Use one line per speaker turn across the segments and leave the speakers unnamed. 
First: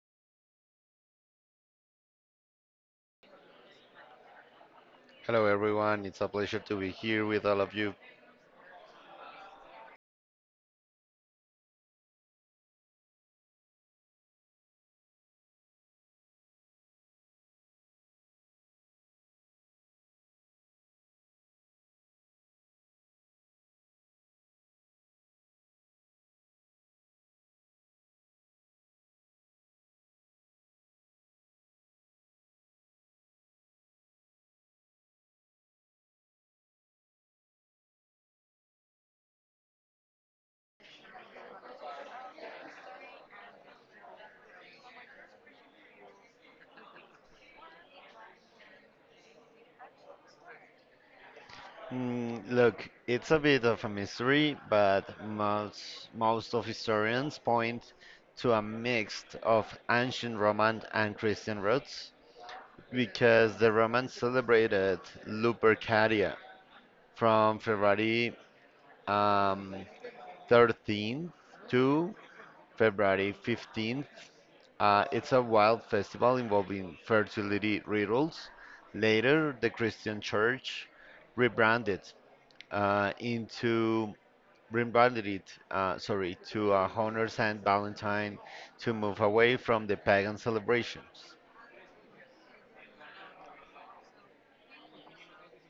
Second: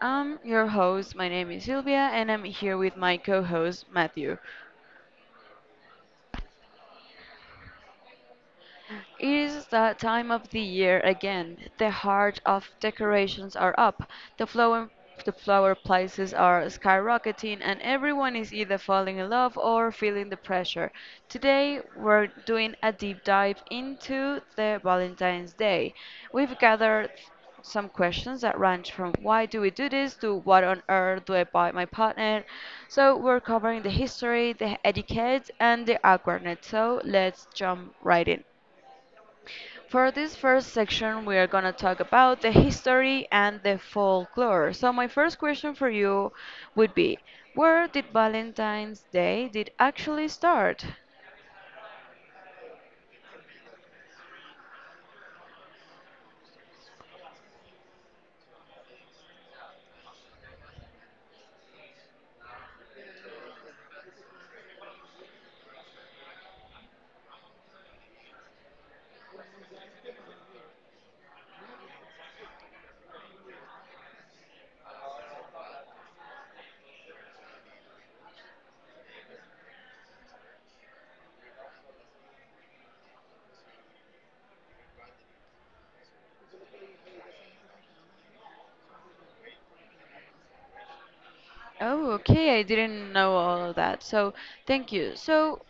I'm your host. My name is Sylvia, and I'm here with my co host, Matthew.
Hello, everyone. It's a pleasure to be here with all of you.
It is that time of the year again. The heart of decorations are up, the flower, the flower prices are skyrocketing, and everyone is either falling in love or feeling the pressure. Today, we're doing a deep dive into the Valentine's Day. We've gathered some questions that range from why do we do this to what on earth do I buy my partner. So we're covering the history, the etiquette, and the awkwardness. So let's jump right in. For this first section, we are going to talk about the history and the folklore. So, my first question for you would be, where did Valentine's Day did actually start?
Mm, look, it's a bit of a mystery, but most of historians point to a mix of ancient Roman and Christian roots because the Romans celebrated Lupercalia from February um, 13 to February 15th. It's a wild festival involving fertility rituals. Later, the Christian church rebranded uh, into rebranded it to honor Saint Valentine to move away from the pagan celebrations.
Oh, okay, I didn't know all of that. So, thank you. So,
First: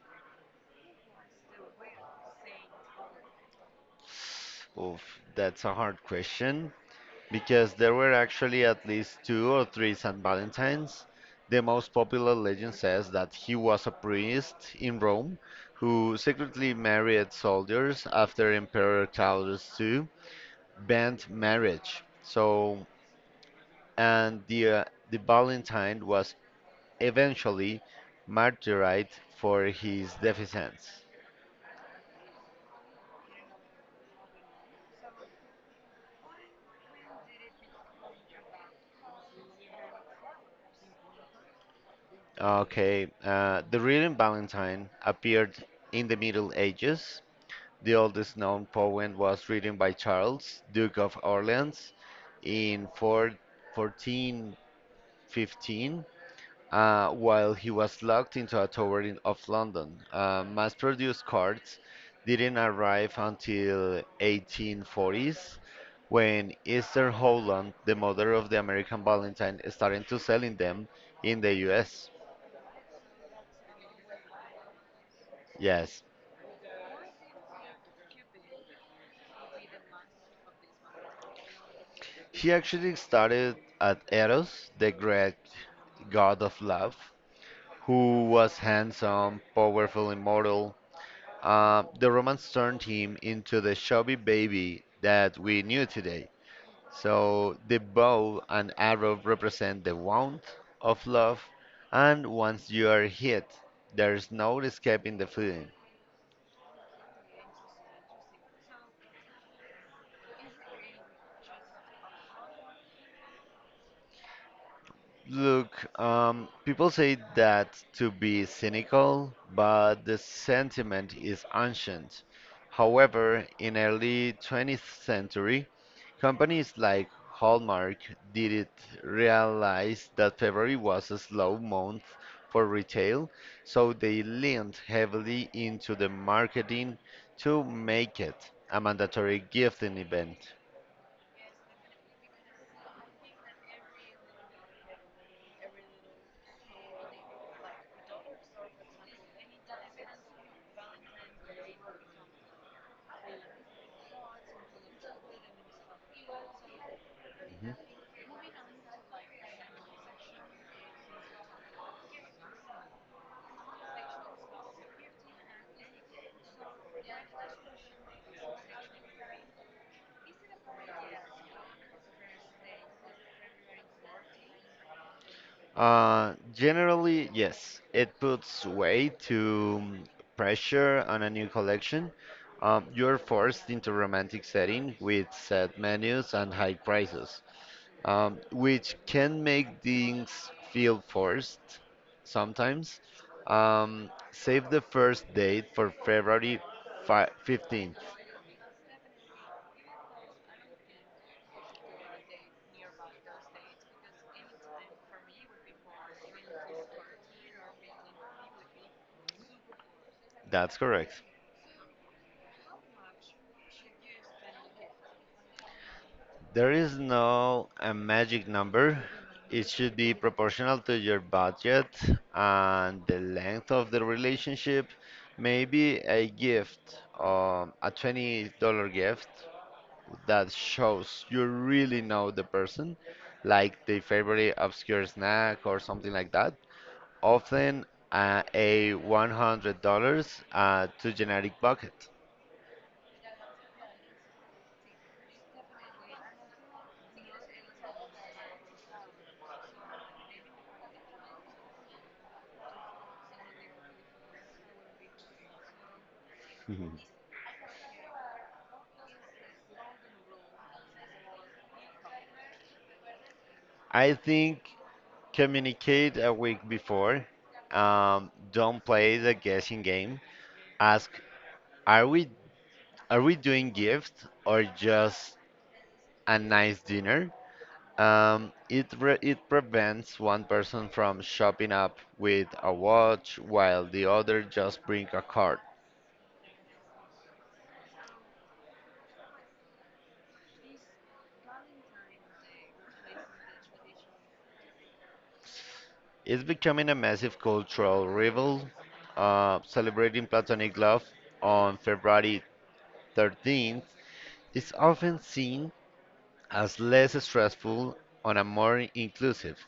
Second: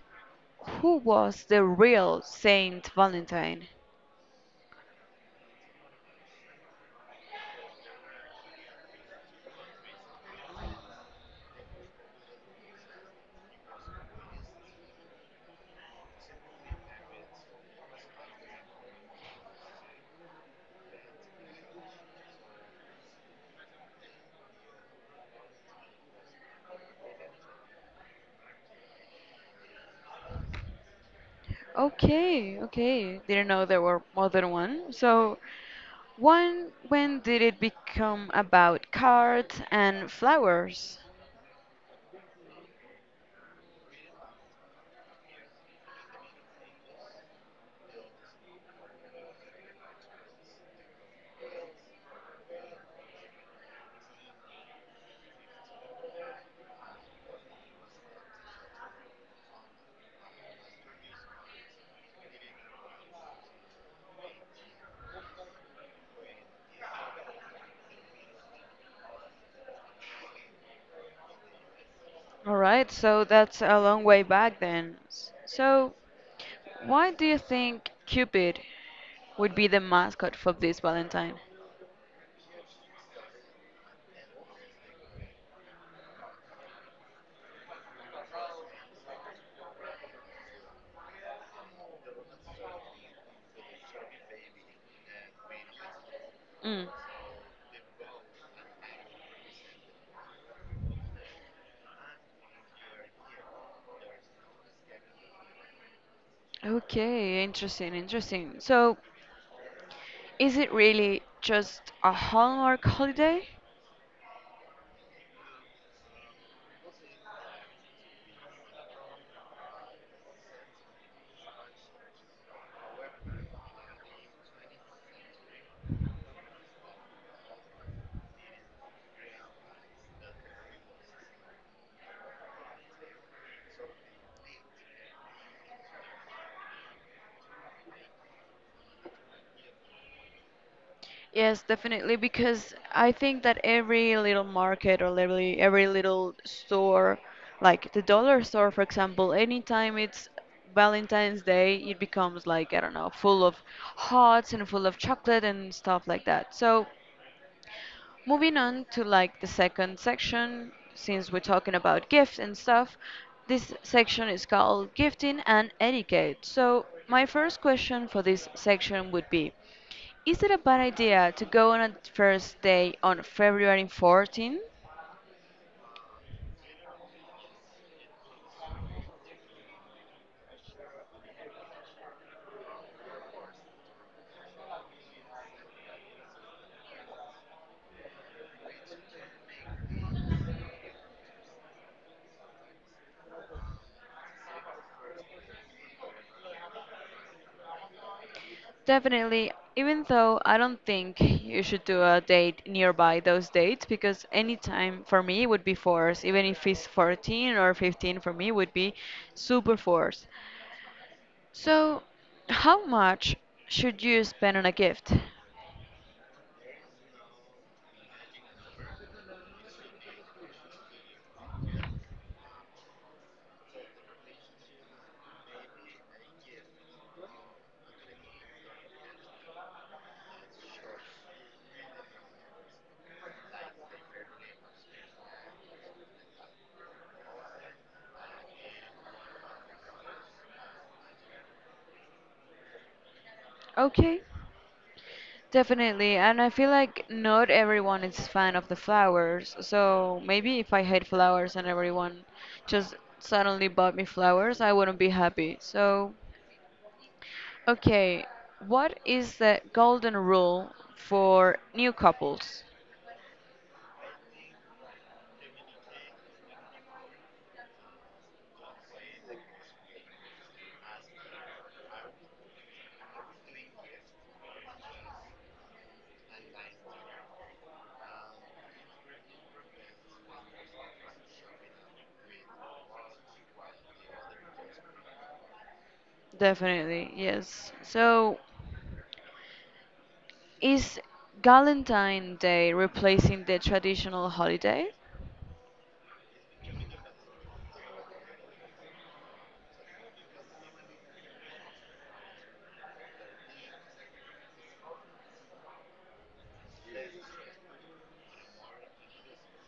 who was the real Saint Valentine?
Oof, that's a hard question, because there were actually at least two or three St. Valentines. The most popular legend says that he was a priest in Rome who secretly married soldiers after Emperor Claudius II banned marriage. And the Valentine was eventually martyred for his defiance.
Okay, okay. Didn't know there were more than one. So, one, when did it become about cards and flowers?
Okay, the real Valentine appeared in the Middle Ages. The oldest known poem was written by Charles, Duke of Orleans, in 4 1415 while he was locked into a tower of London. Mass produced cards didn't arrive until 1840s, when Esther Holland, the mother of the American Valentine, started to selling them in the US.
All right, so that's a long way back then. So,
Yes,
why do you think Cupid would be the mascot for this Valentine?
she actually started at Eros, the great god of love, who was handsome, powerful, immortal. The romance turned him into the chubby baby that we knew today.
Mm.
So the bow and arrow represent the wound of love, and once you are hit, there's no escaping the feeling.
Okay, interesting, interesting. So, is it really just a Hallmark holiday?
People say that to be cynical, but the sentiment is ancient. However, in early 20th century, companies like Hallmark didn't realize that February was a slow month for retail, so they leaned heavily into the marketing to make it a mandatory gifting event.
Yes, definitely, because I think that every little market or every little store, like the dollar store, for example, anytime it's Valentine's Day, it becomes like, I don't know, full of hearts and full of chocolate and stuff like that. So moving on to like the second section, since we're talking about gifts and stuff, this section is called Gifting and Etiquette. So, my first question for this section would be, is it a bad idea to go on a first day on February 14th?
Generally, yes, it puts weight to pressure on a new collection. You're forced into romantic setting with set menus and high prices, which can make things feel forced sometimes. Save the first date for February fi 15th.
Definitely, even though I don't think you should do a date nearby those dates because any time for me would be forced, even if it's 14 or 15 for me would be super forced.
That's correct.
So, how much should you spend on a gift?
There is no a magic number. It should be proportional to your budget and the length of the relationship. Maybe a $20 gift that shows you really know the person, like the favorite obscure snack or something like that. Often a $100 to generic bucket.
Okay, definitely. And I feel like not everyone is fan of the flowers. So maybe if I hate flowers and everyone just suddenly bought me flowers, I wouldn't be happy. So, okay, what is the golden rule for new couples?
I think, communicate a week before. Don't play the guessing game. Ask, are we are we doing gifts or just a nice dinner? It prevents one person from shopping up with a watch while the other just bring a card.
Definitely, yes. So, is Valentine Day replacing the traditional holiday?
It's becoming a massive cultural rival, celebrating platonic love on February 13th is often seen as less stressful and a more inclusive,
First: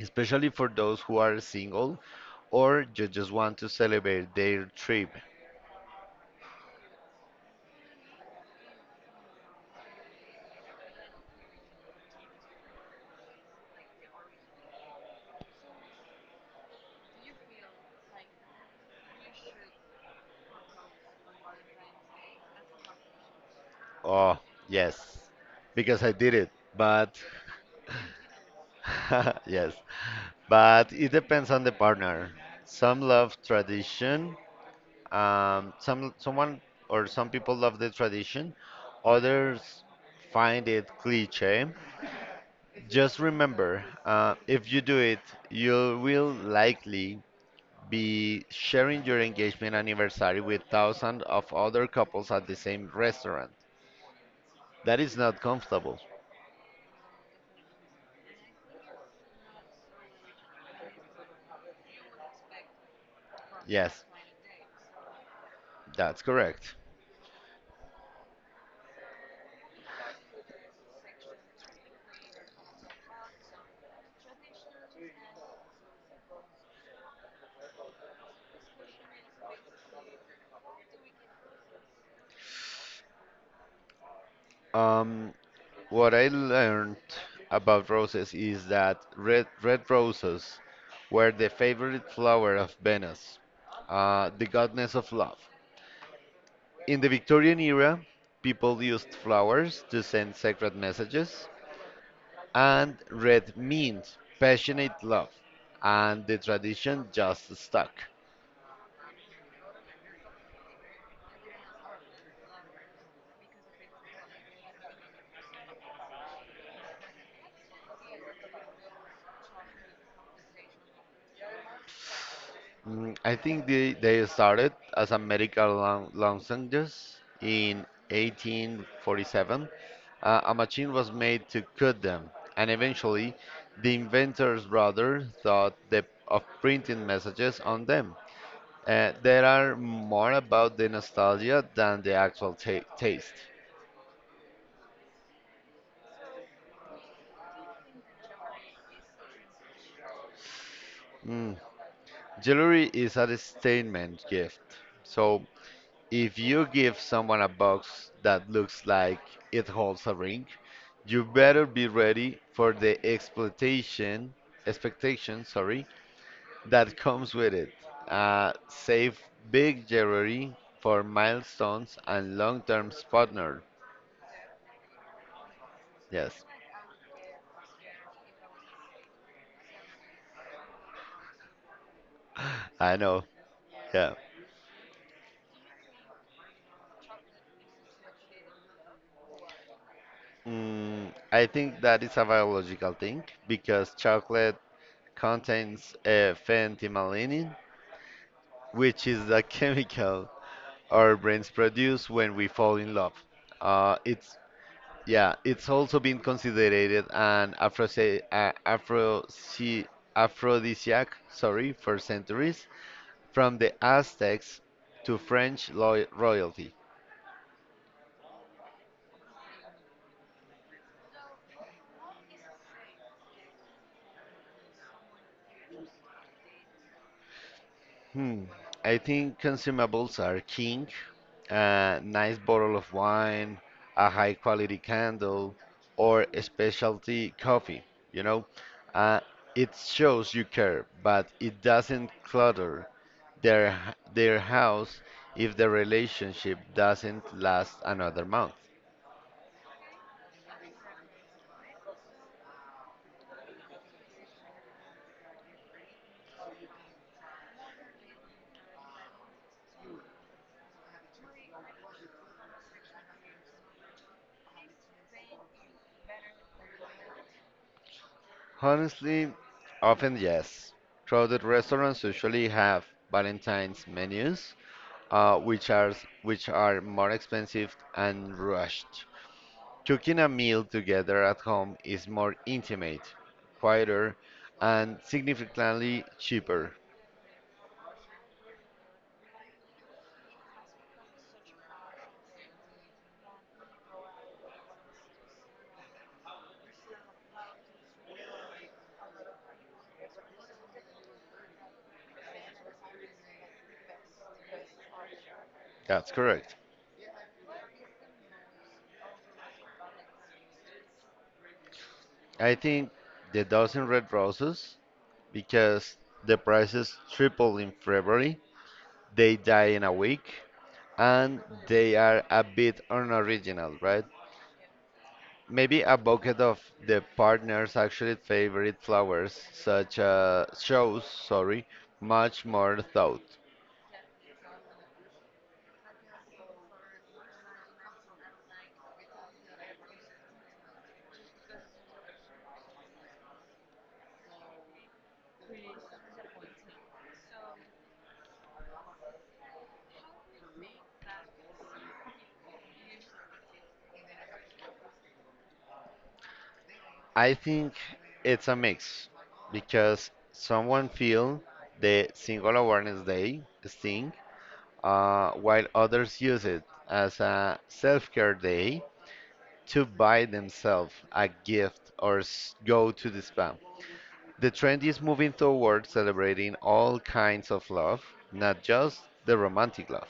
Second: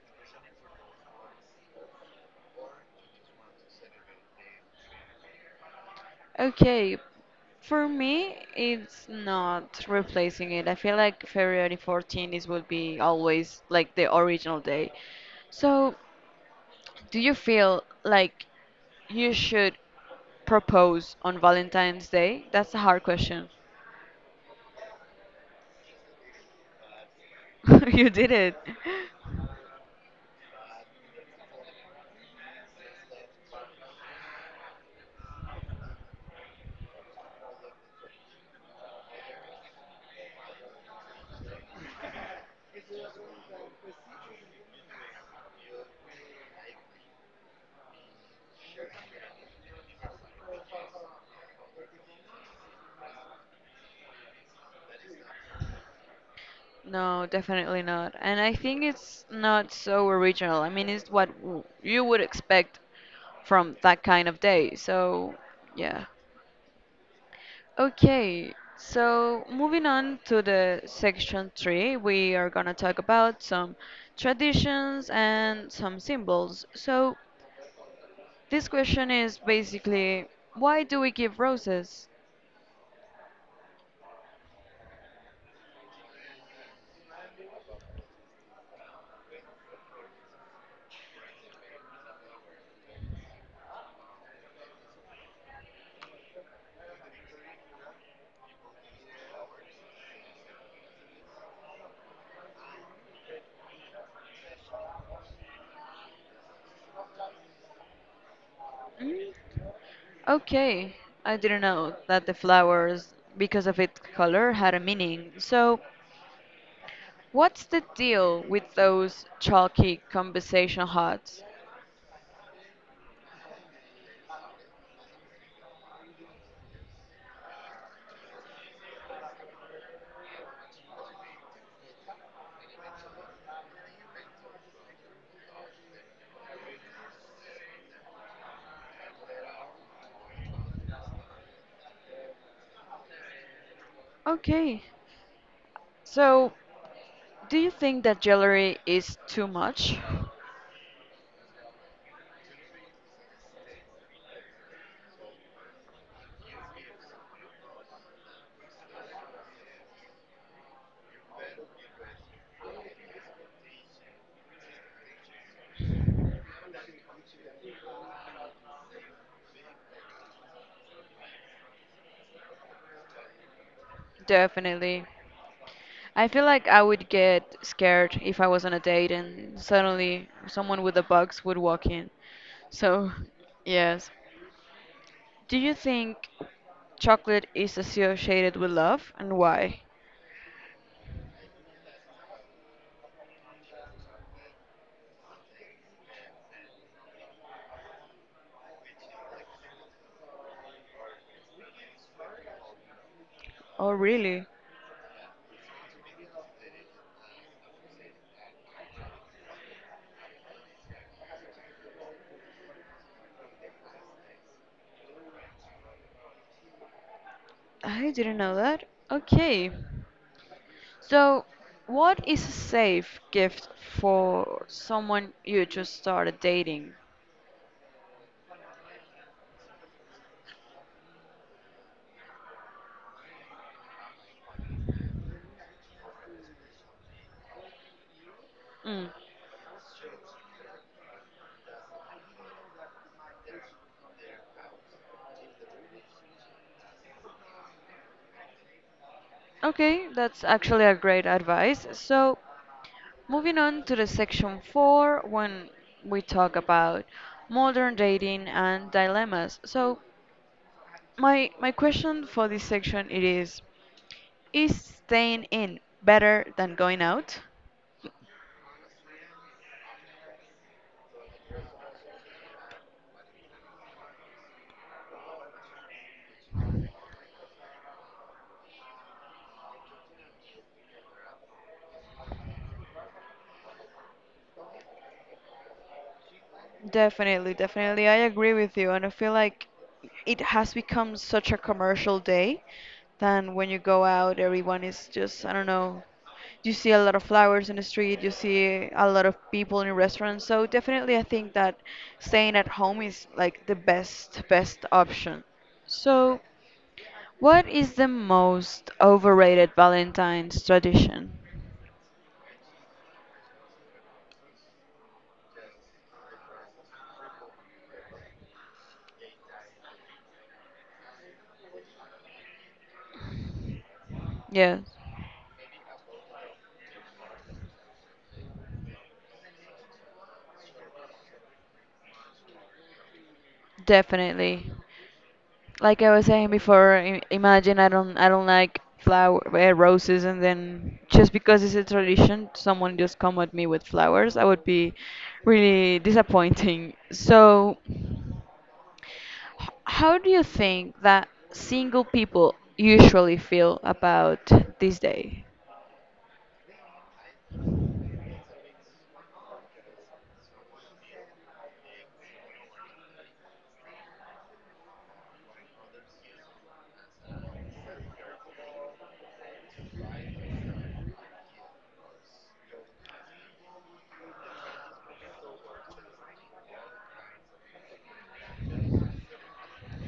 especially for those who are single or just want to celebrate their trip.
Okay, for me, it's not replacing it. I feel like February 14th is will be always like the original day. So, do you feel like you should propose on Valentine's Day? That's a hard question.
Oh, yes, because I did it, but
You did it.
yes, but it depends on the partner. Some love tradition, some someone or some people love the tradition, others find it cliche. Just remember, if you do it, you will likely be sharing your engagement anniversary with thousands of other couples at the same restaurant. That is not comfortable.
No, definitely not. And I think it's not so original. I mean, it's what you would expect from that
Yes,
kind of day. So, yeah.
that's correct.
Okay, so moving on to the section three, we are gonna talk about some traditions and some symbols. So this question is basically, why do we give roses?
Um, what I learned about roses is that red roses were the favorite flower of Venus, the goddess of love. In the Victorian era, people used flowers to send sacred messages, and red means passionate love, and the tradition just stuck.
Mm, okay, I didn't know that the flowers, because of its color, had a meaning. So what's the deal with those chalky conversation hearts?
I think they started as a medical lozenges in 1847. A machine was made to cut them, and eventually, the inventor's brother thought of printing messages on them. There are more about the nostalgia than the actual taste.
Okay, so do you think that jewelry is too much?
Mm, Jewelry is a statement gift. So if you give someone a box that looks like it holds a ring, you better be ready for the exploitation expectation, sorry, that comes with it. Save big jewelry for milestones and long-term partner.
Definitely. I
Yes,
feel like I would get scared if I was on a date and suddenly someone with a box would walk in.
I
So,
know.
yes.
Yeah.
Do you think chocolate is associated with love and why?
I think that is a biological thing because chocolate contains phenethylmelanin, which is the chemical our brains produce when we fall in love.
Oh,
It's
really?
yeah, it's also been considered an aphrodisiac, sorry, for centuries, from the Aztecs to French lo royalty.
I didn't know that. Okay. So, what is a safe gift for someone you just started dating?
Hmm. I think consumables are king. A nice bottle of wine, a high quality candle, or a specialty coffee, you know?
Mm.
Uh, it shows you care, but it doesn't clutter their house if the relationship doesn't last another month.
Okay, that's actually a great advice. So, moving on to the section four, when we talk about modern dating and dilemmas. So, my question for this section it is: is staying in better than going out?
Honestly, often yes. Crowded restaurants usually have Valentine's menus, uh, which are which are more expensive and rushed. Cooking a meal together at home is more intimate, quieter, and significantly cheaper.
Definitely, definitely. I agree with you. And I feel like it has become such a commercial day than when you go out, everyone is just, I don't know, you see a lot of flowers in the street, you see a lot of people in restaurants. So definitely, I think that staying at home is like the best, best option.
That's
So,
correct.
what is the most overrated Valentine's tradition?
I think the dozen red roses, because the prices tripled in February, they die in a week, and they are a bit unoriginal, right?
Yes,
Maybe a bucket of the partner's actually favorite flowers, such as shows, sorry, much more thought.
definitely. Like I was saying before, imagine I don't like flower roses, and then just because it's a tradition, someone just come at me with flowers. I would be really disappointing. So, how do you think that single people usually feel about this day?
I think it's a mix because someone feel the single awareness day sting, while others use it as a self-care day to buy themselves a gift or go to the spa. The trend is moving towards celebrating all kinds of love, not just the romantic love.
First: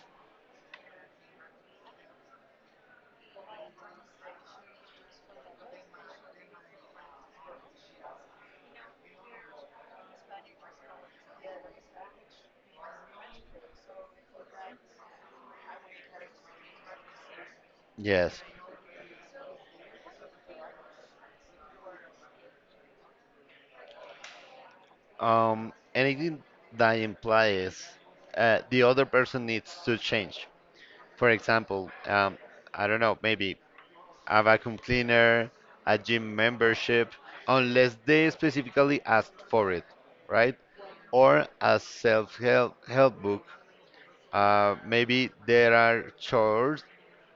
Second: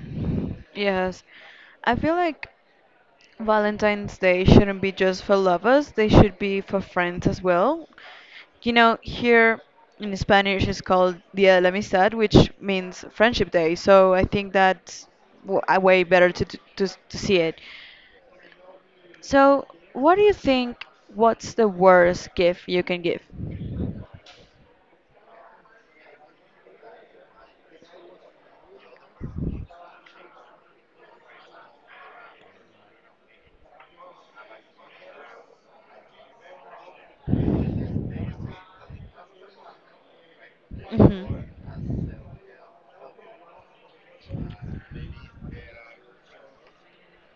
Yes, I feel like Valentine's Day shouldn't be just for lovers, they should be for friends as well. You know, here in Spanish it's called Dia de la Amistad, which means Friendship Day. So I think that's a way better to, to to see it.
Yes.
So, what do you think? What's the worst gift you can give?
Anything that implies the other person needs to change. For example, I don't know, maybe a vacuum cleaner, a gym membership, unless they specifically asked for it, right?
hmm
Or a self-help help book. Maybe there are chores,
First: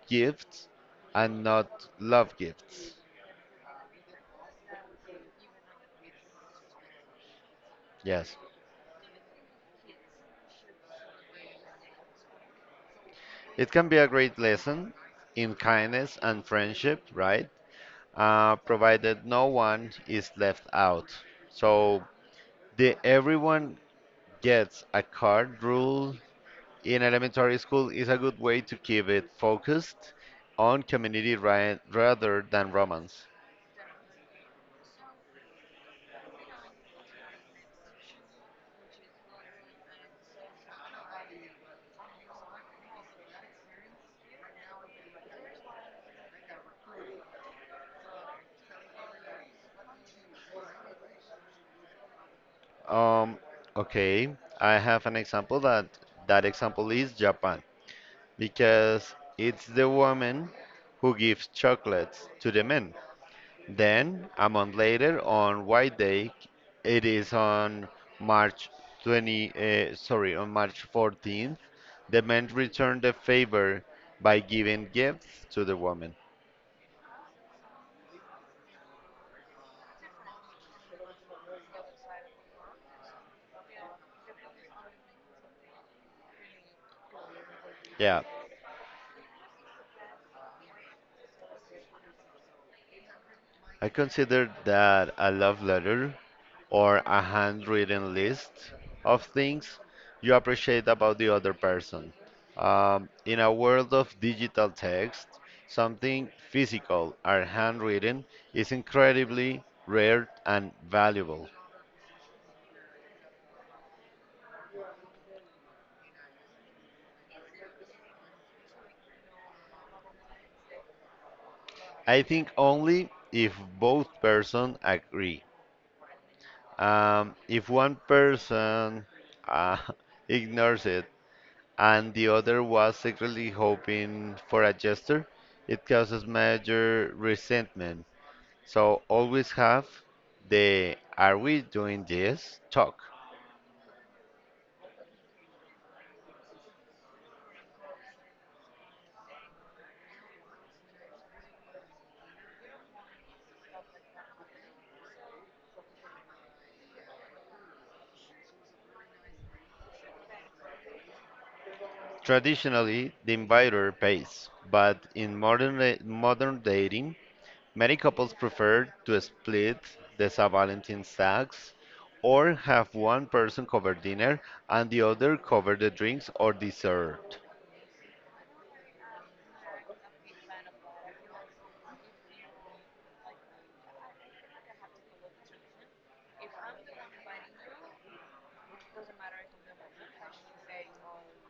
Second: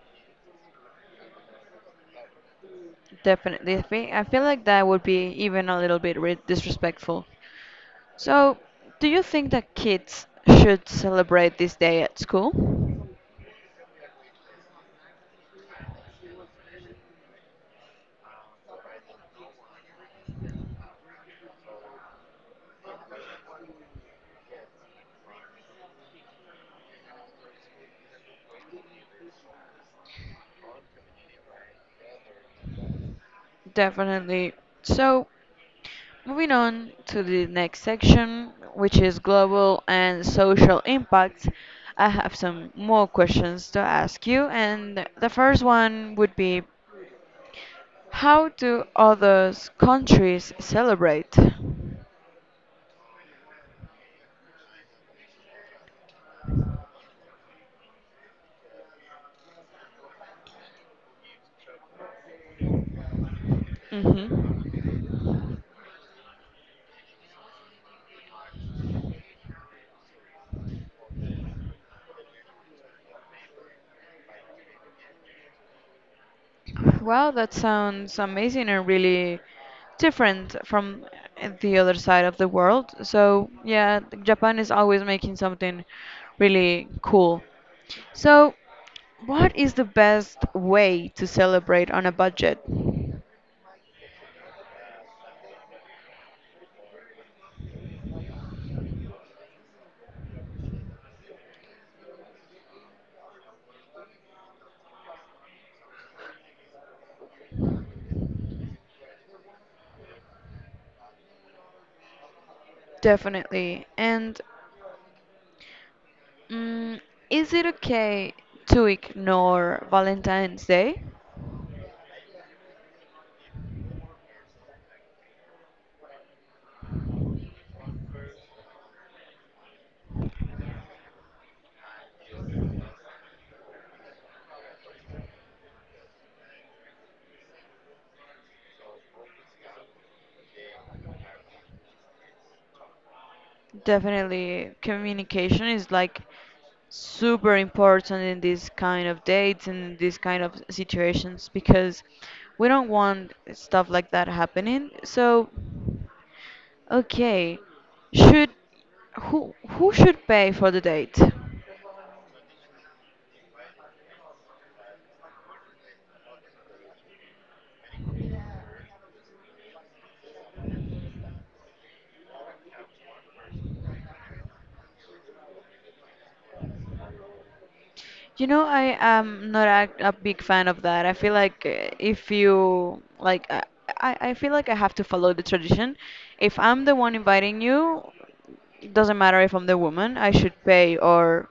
gifts, and not love gifts.
Definitely. I feel like that would be even a little bit disrespectful.
Yes.
So, do you think that kids should celebrate this day at school?
It can be a great lesson in kindness and friendship, right? Provided no one is left out. So the everyone gets a card rule in elementary school is a good way to keep it focused on community rather than romance.
Definitely. So, moving on to the next section, which is global and social impacts, I have some more questions to ask you. And the first one would be, how do others countries celebrate?
Um, okay, I have an example that that example is Japan because it's the woman who gives chocolates to the men.
hmm
Then a month later, on White Day, it is on March 20, uh, sorry, on March 14th, the men return the favor by giving gifts to the woman.
Wow, that sounds amazing and really different from the other side of the world. So, yeah, Japan is always making something really cool.
Yeah.
So, what is the best way to celebrate on a budget?
I consider that a love letter or a handwritten list of things you appreciate about the other person. In a world of digital text, something physical or handwritten is incredibly rare and valuable.
Definitely. And mm, is it okay to ignore Valentine's Day?
I think only if both person agree. If one person uh, ignores it, and the other was secretly hoping for a gesture. It causes major resentment. So always have the are we doing this talk.
Definitely, communication is like super important in these kind of dates and in these kind of situations because we don't want stuff like that happening. So, okay, should who should pay for the date?
Traditionally, the inviter pays, but in modern dating, many couples prefer to split the Saint Valentine's tax or have one person cover dinner and the other cover the drinks or dessert.
You know, I am not a big fan of that. I feel like if you like, I, I feel like I have to follow the tradition. If I'm the one inviting you, it doesn't matter if I'm the woman, I should pay. Or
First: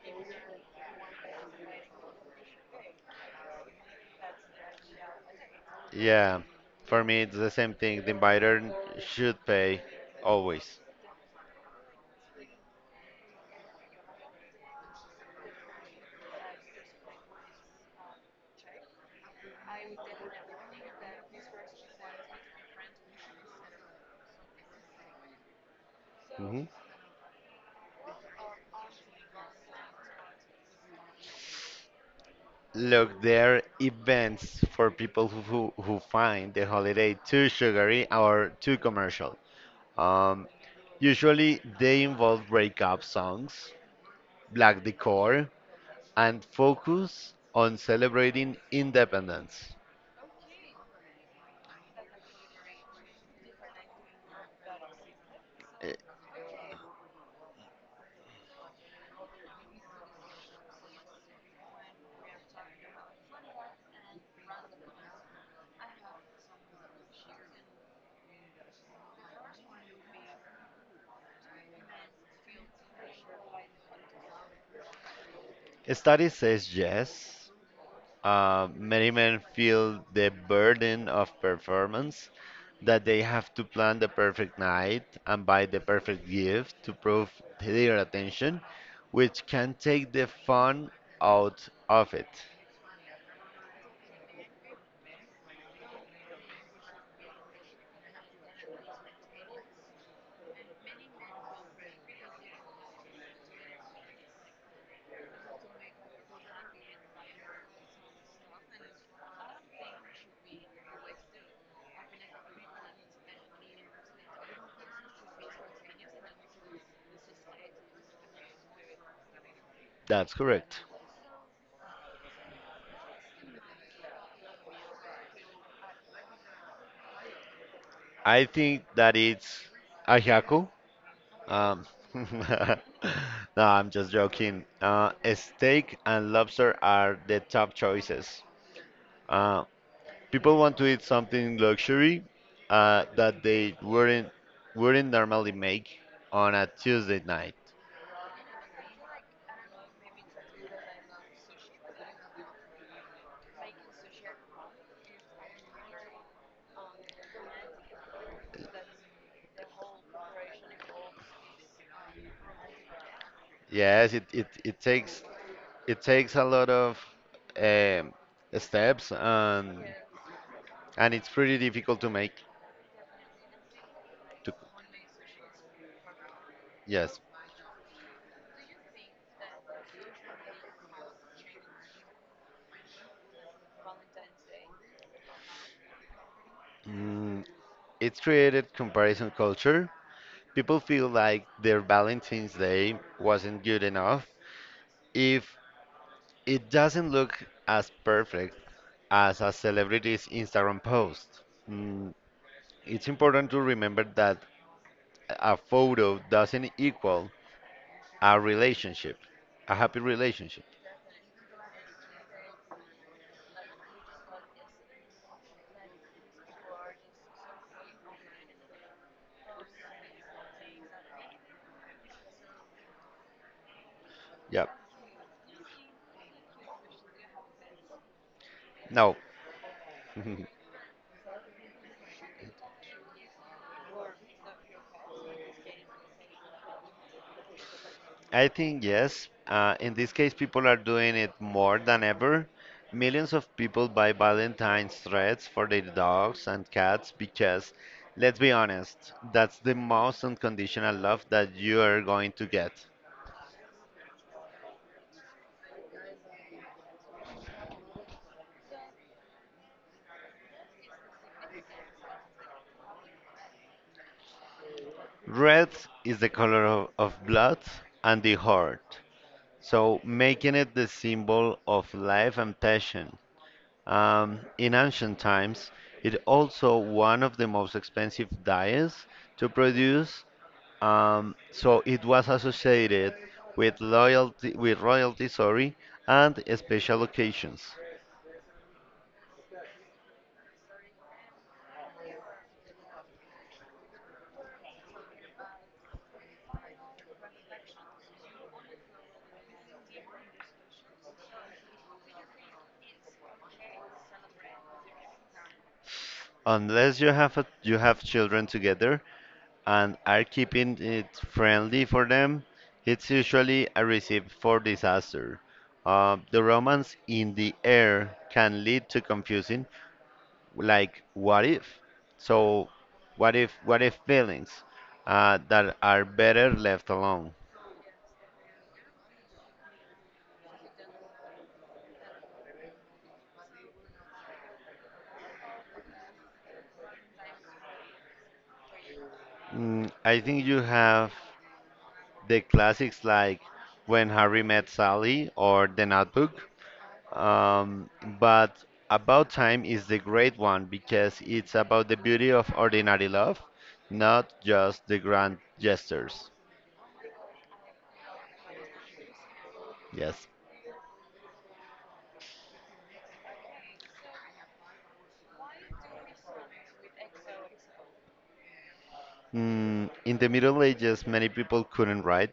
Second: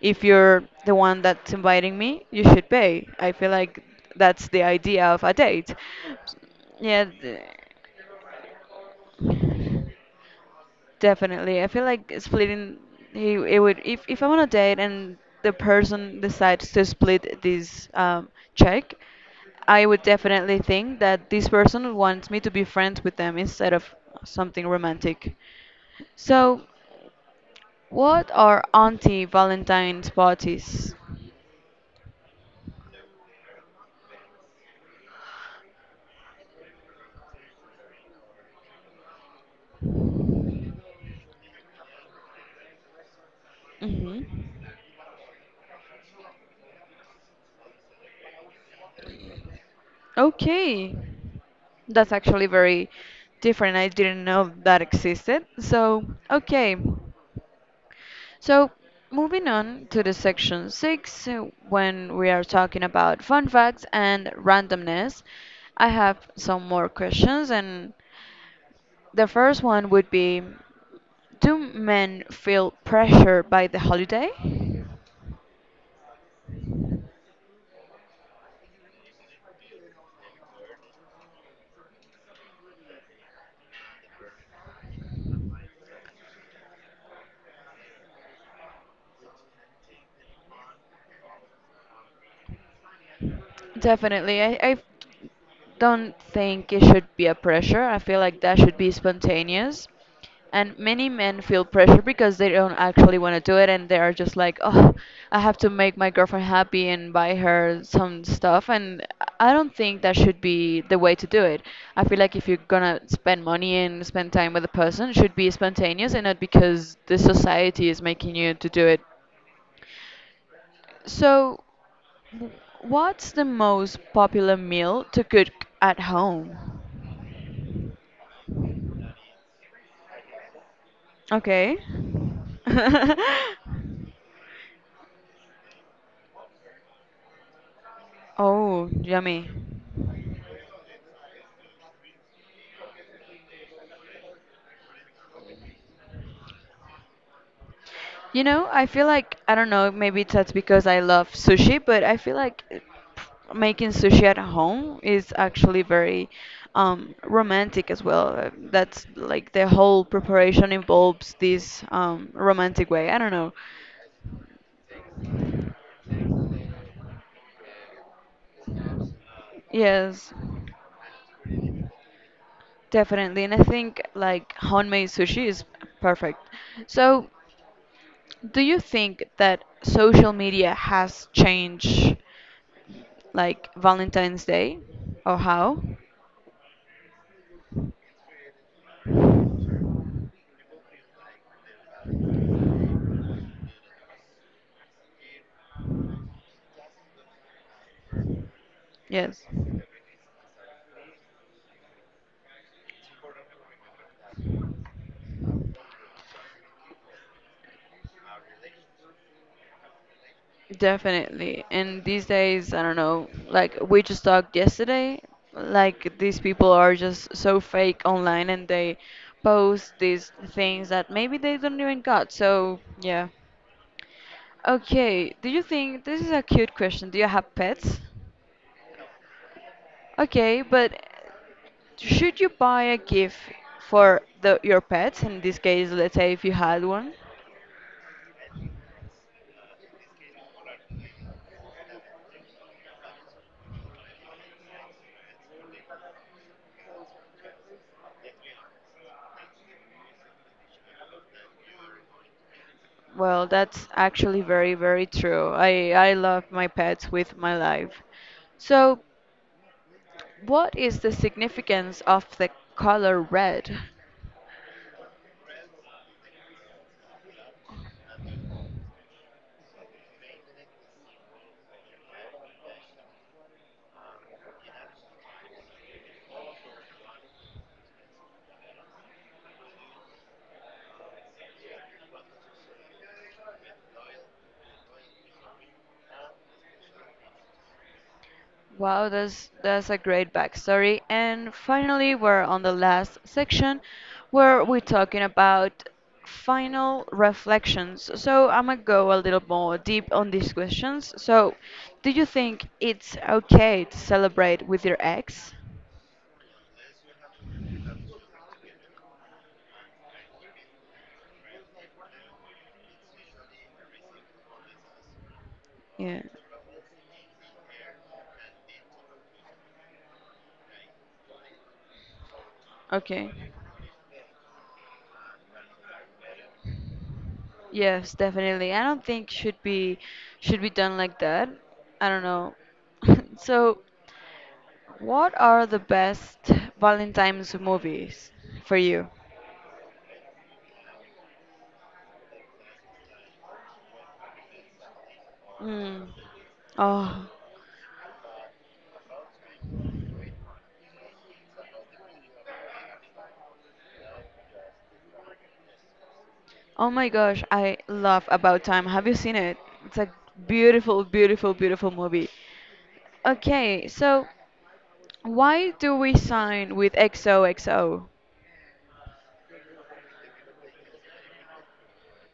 if you're the one that's inviting me, you should pay. I feel like that's the idea of a date.
Yeah, for
Yeah,
me it's the same thing. The inviter should pay always.
definitely. I feel like splitting he it would if I'm on a date and the person decides to split this check, I would definitely think that this person wants me to be friends with them instead of something romantic. So,
Hmm.
what are anti Valentine's parties?
Look, there are events for who find the holiday too sugary or too commercial. Um, Usually they involve breakup songs,
hmm
black decor, and focus on celebrating independence.
Okay. That's actually very different. I didn't know that existed.
Eh,
So, okay. So, moving on to the section six, when we are talking about fun facts and randomness, I have some more questions. And the first one would be, do men feel pressure by the holiday?
study says yes. Many men feel the burden of performance, that they have to plan the perfect night and buy the perfect gift to prove their attention, which can take the fun out of it.
Definitely. I don't think it should be a pressure. I feel like that should be spontaneous. And many men feel pressure because they don't actually want to do it and they are just like, oh, I have to make my girlfriend happy and buy her some stuff. And I don't think that should be the way to do it. I feel like if you're gonna spend money and spend time with a person, it should be spontaneous and not because the society is making you to do it.
That's correct.
So, w- what's the most popular meal to cook at home?
I think that it's a haiku.
Okay.
Um, no, I'm just joking. Steak and lobster are the top choices.
Oh, yummy.
Uh, People want to eat something luxury that they wouldn't normally make on a Tuesday night.
You know, I feel like, I don't know, maybe that's because I love sushi, but I feel like making sushi at home is actually very romantic as well. That's like the whole preparation involves this romantic way. I don't know.
Yes, it takes a lot of um, steps,
Yes,
and it's pretty difficult to make.
definitely. And I think like
To,
homemade sushi is perfect.
yes,
So do you think that social media has changed like Valentine's Day or how?
mm, it's created comparison culture. People feel like their Valentine's Day wasn't good enough if it doesn't look as perfect as
Yes,
a celebrity's Instagram post. Mm, it's important to remember that a photo doesn't equal a relationship, a happy relationship.
definitely. And these days, I don't know, like we just talked yesterday, like these people are just so fake online and they post these things that maybe they don't even got. So, yeah.
Yep.
Okay, do you think this is a cute question? Do you have pets?
No.
Okay, but should you buy a gift for the, your pets? In this case, let's say if you had one.
I think yes. In this case, people are doing it more than ever. Millions of people buy Valentine's threads for their dogs and cats because, let's be honest, that's the most unconditional love that you are going to get.
Well, that's actually very, very true. I love my pets with my life. So, what is the significance of the color red?
Red is the color of blood and the heart, so making it the symbol of life and passion. In ancient times, it also one of the most expensive dyes to produce, so it was associated with royalty, sorry, and special occasions.
Wow, that's a great backstory. And finally, we're on the last section where we're talking about final reflections. So I'm gonna go a little more deep on these questions. So, do you think it's okay to celebrate with your ex?
Unless you have children together, and are keeping it friendly for them, it's usually a recipe for disaster.
Yeah.
The romance in the air can lead to confusing, like what if? So,
Okay.
what if feelings that are better left alone?
Yes, definitely. I don't think should be done like that. I don't know. So, what are the best Valentine's movies for you?
I think you have the classics like When Harry Met Sally or The
Mm.
Notebook.
Oh,
Um, but About Time is the great one because it's about the beauty of ordinary love, not just the grand gestures.
oh my gosh, I love About Time. Have you seen it? It's a
Yes.
beautiful, beautiful, beautiful movie. Okay, so why do we sign with XOXO?
In the Middle Ages, many people couldn't write,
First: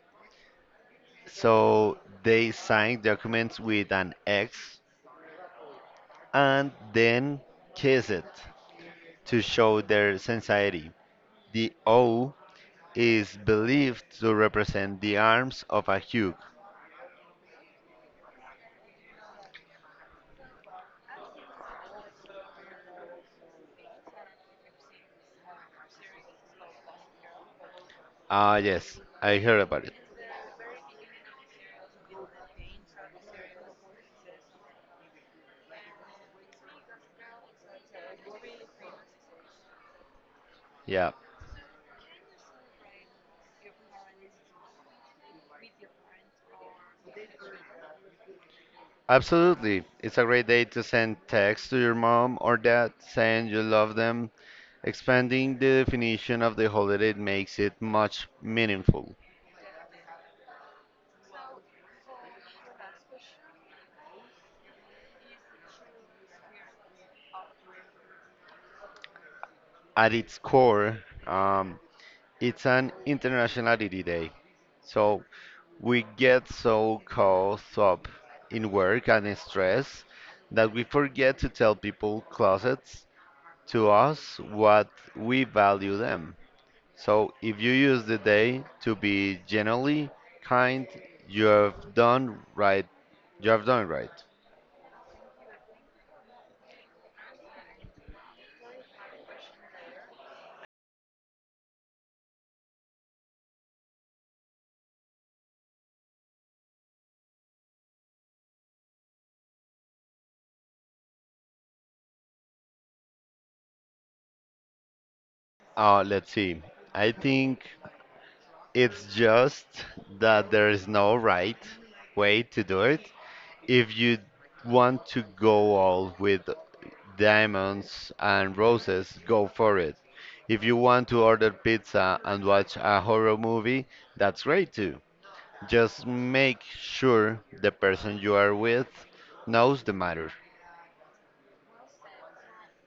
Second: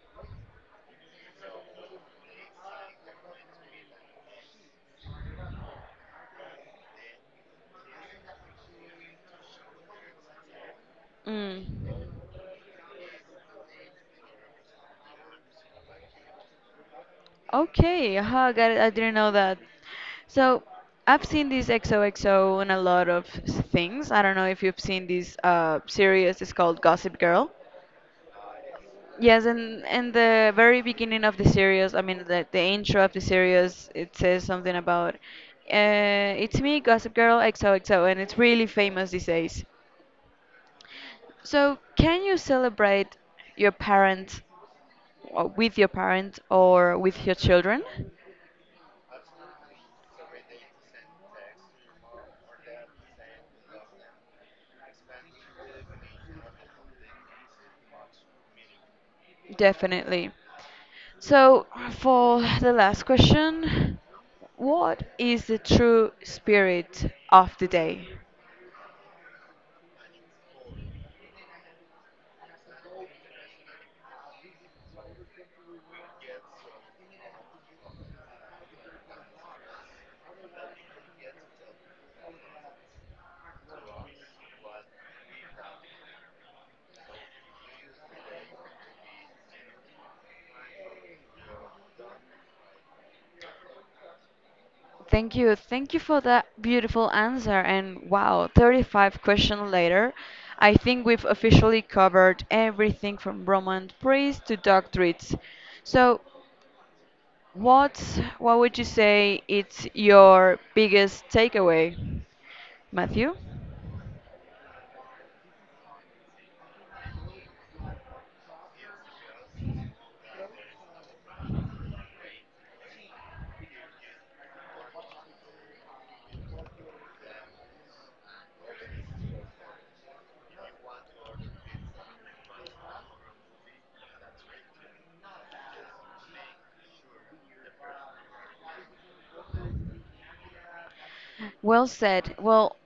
so they signed documents with an X and then kissed it to show their sincerity. The
Mm.
O is believed to represent the arms of a hug.
Okay, aha, got it. I didn't know that. So I've seen this XOXO in a lot of things. I don't know if you've seen this series. It's called Gossip Girl.
Ah, yes, I
Yes,
heard about
and
it.
in the very beginning of the series, I mean, the intro of the series, it says something about, it's me, Gossip Girl XOXO, and it's really famous these days.
Yeah.
So, can you celebrate your parents or with your parents or with your children?
Absolutely. It's a great day to send texts to your mom or dad saying you love them. Expanding the definition of the holiday makes it much meaningful.
Definitely. So, for the last question, what is the true spirit of the day?
At its core, um, it's an internationality day. So we get so caught up in work and in stress that we forget to tell people closets to us what we value them. So if you use the day to be generally kind, you have done right. You have done right.
Thank you. Thank you for that beautiful answer. And wow, 35 questions later, I think we've officially covered everything from Roman priests to doctorates. So, what what would you say it's your biggest takeaway, Matthew?
Let's see. I think it's just that there is no right way to do it. If you want to go all with diamonds and roses, go for it. If you want to order pizza and watch a horror movie, that's great too. Just make sure the person you are with knows the matter.
Well said. Well,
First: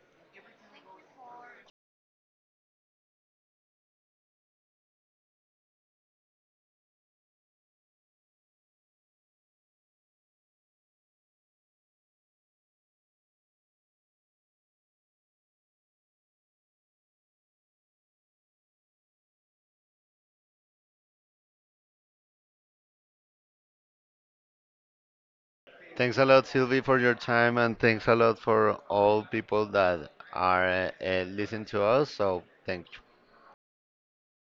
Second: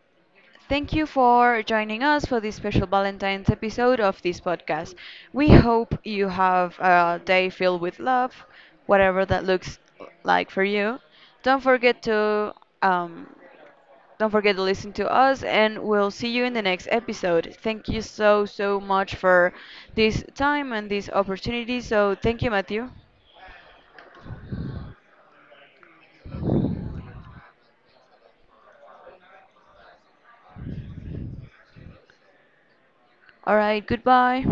thank you for joining us for this special Valentine's episode of this podcast. We hope you have a day filled with love, whatever that looks like for you. Don't forget to um, don't forget to listen to us, and we'll see you in the next episode. Thank you so so much for this time and this opportunity. So thank you, Matthew.
Thanks a lot, Sylvie, for your time, and thanks a lot for all people that are listening to us. So, thank you.
All right, goodbye.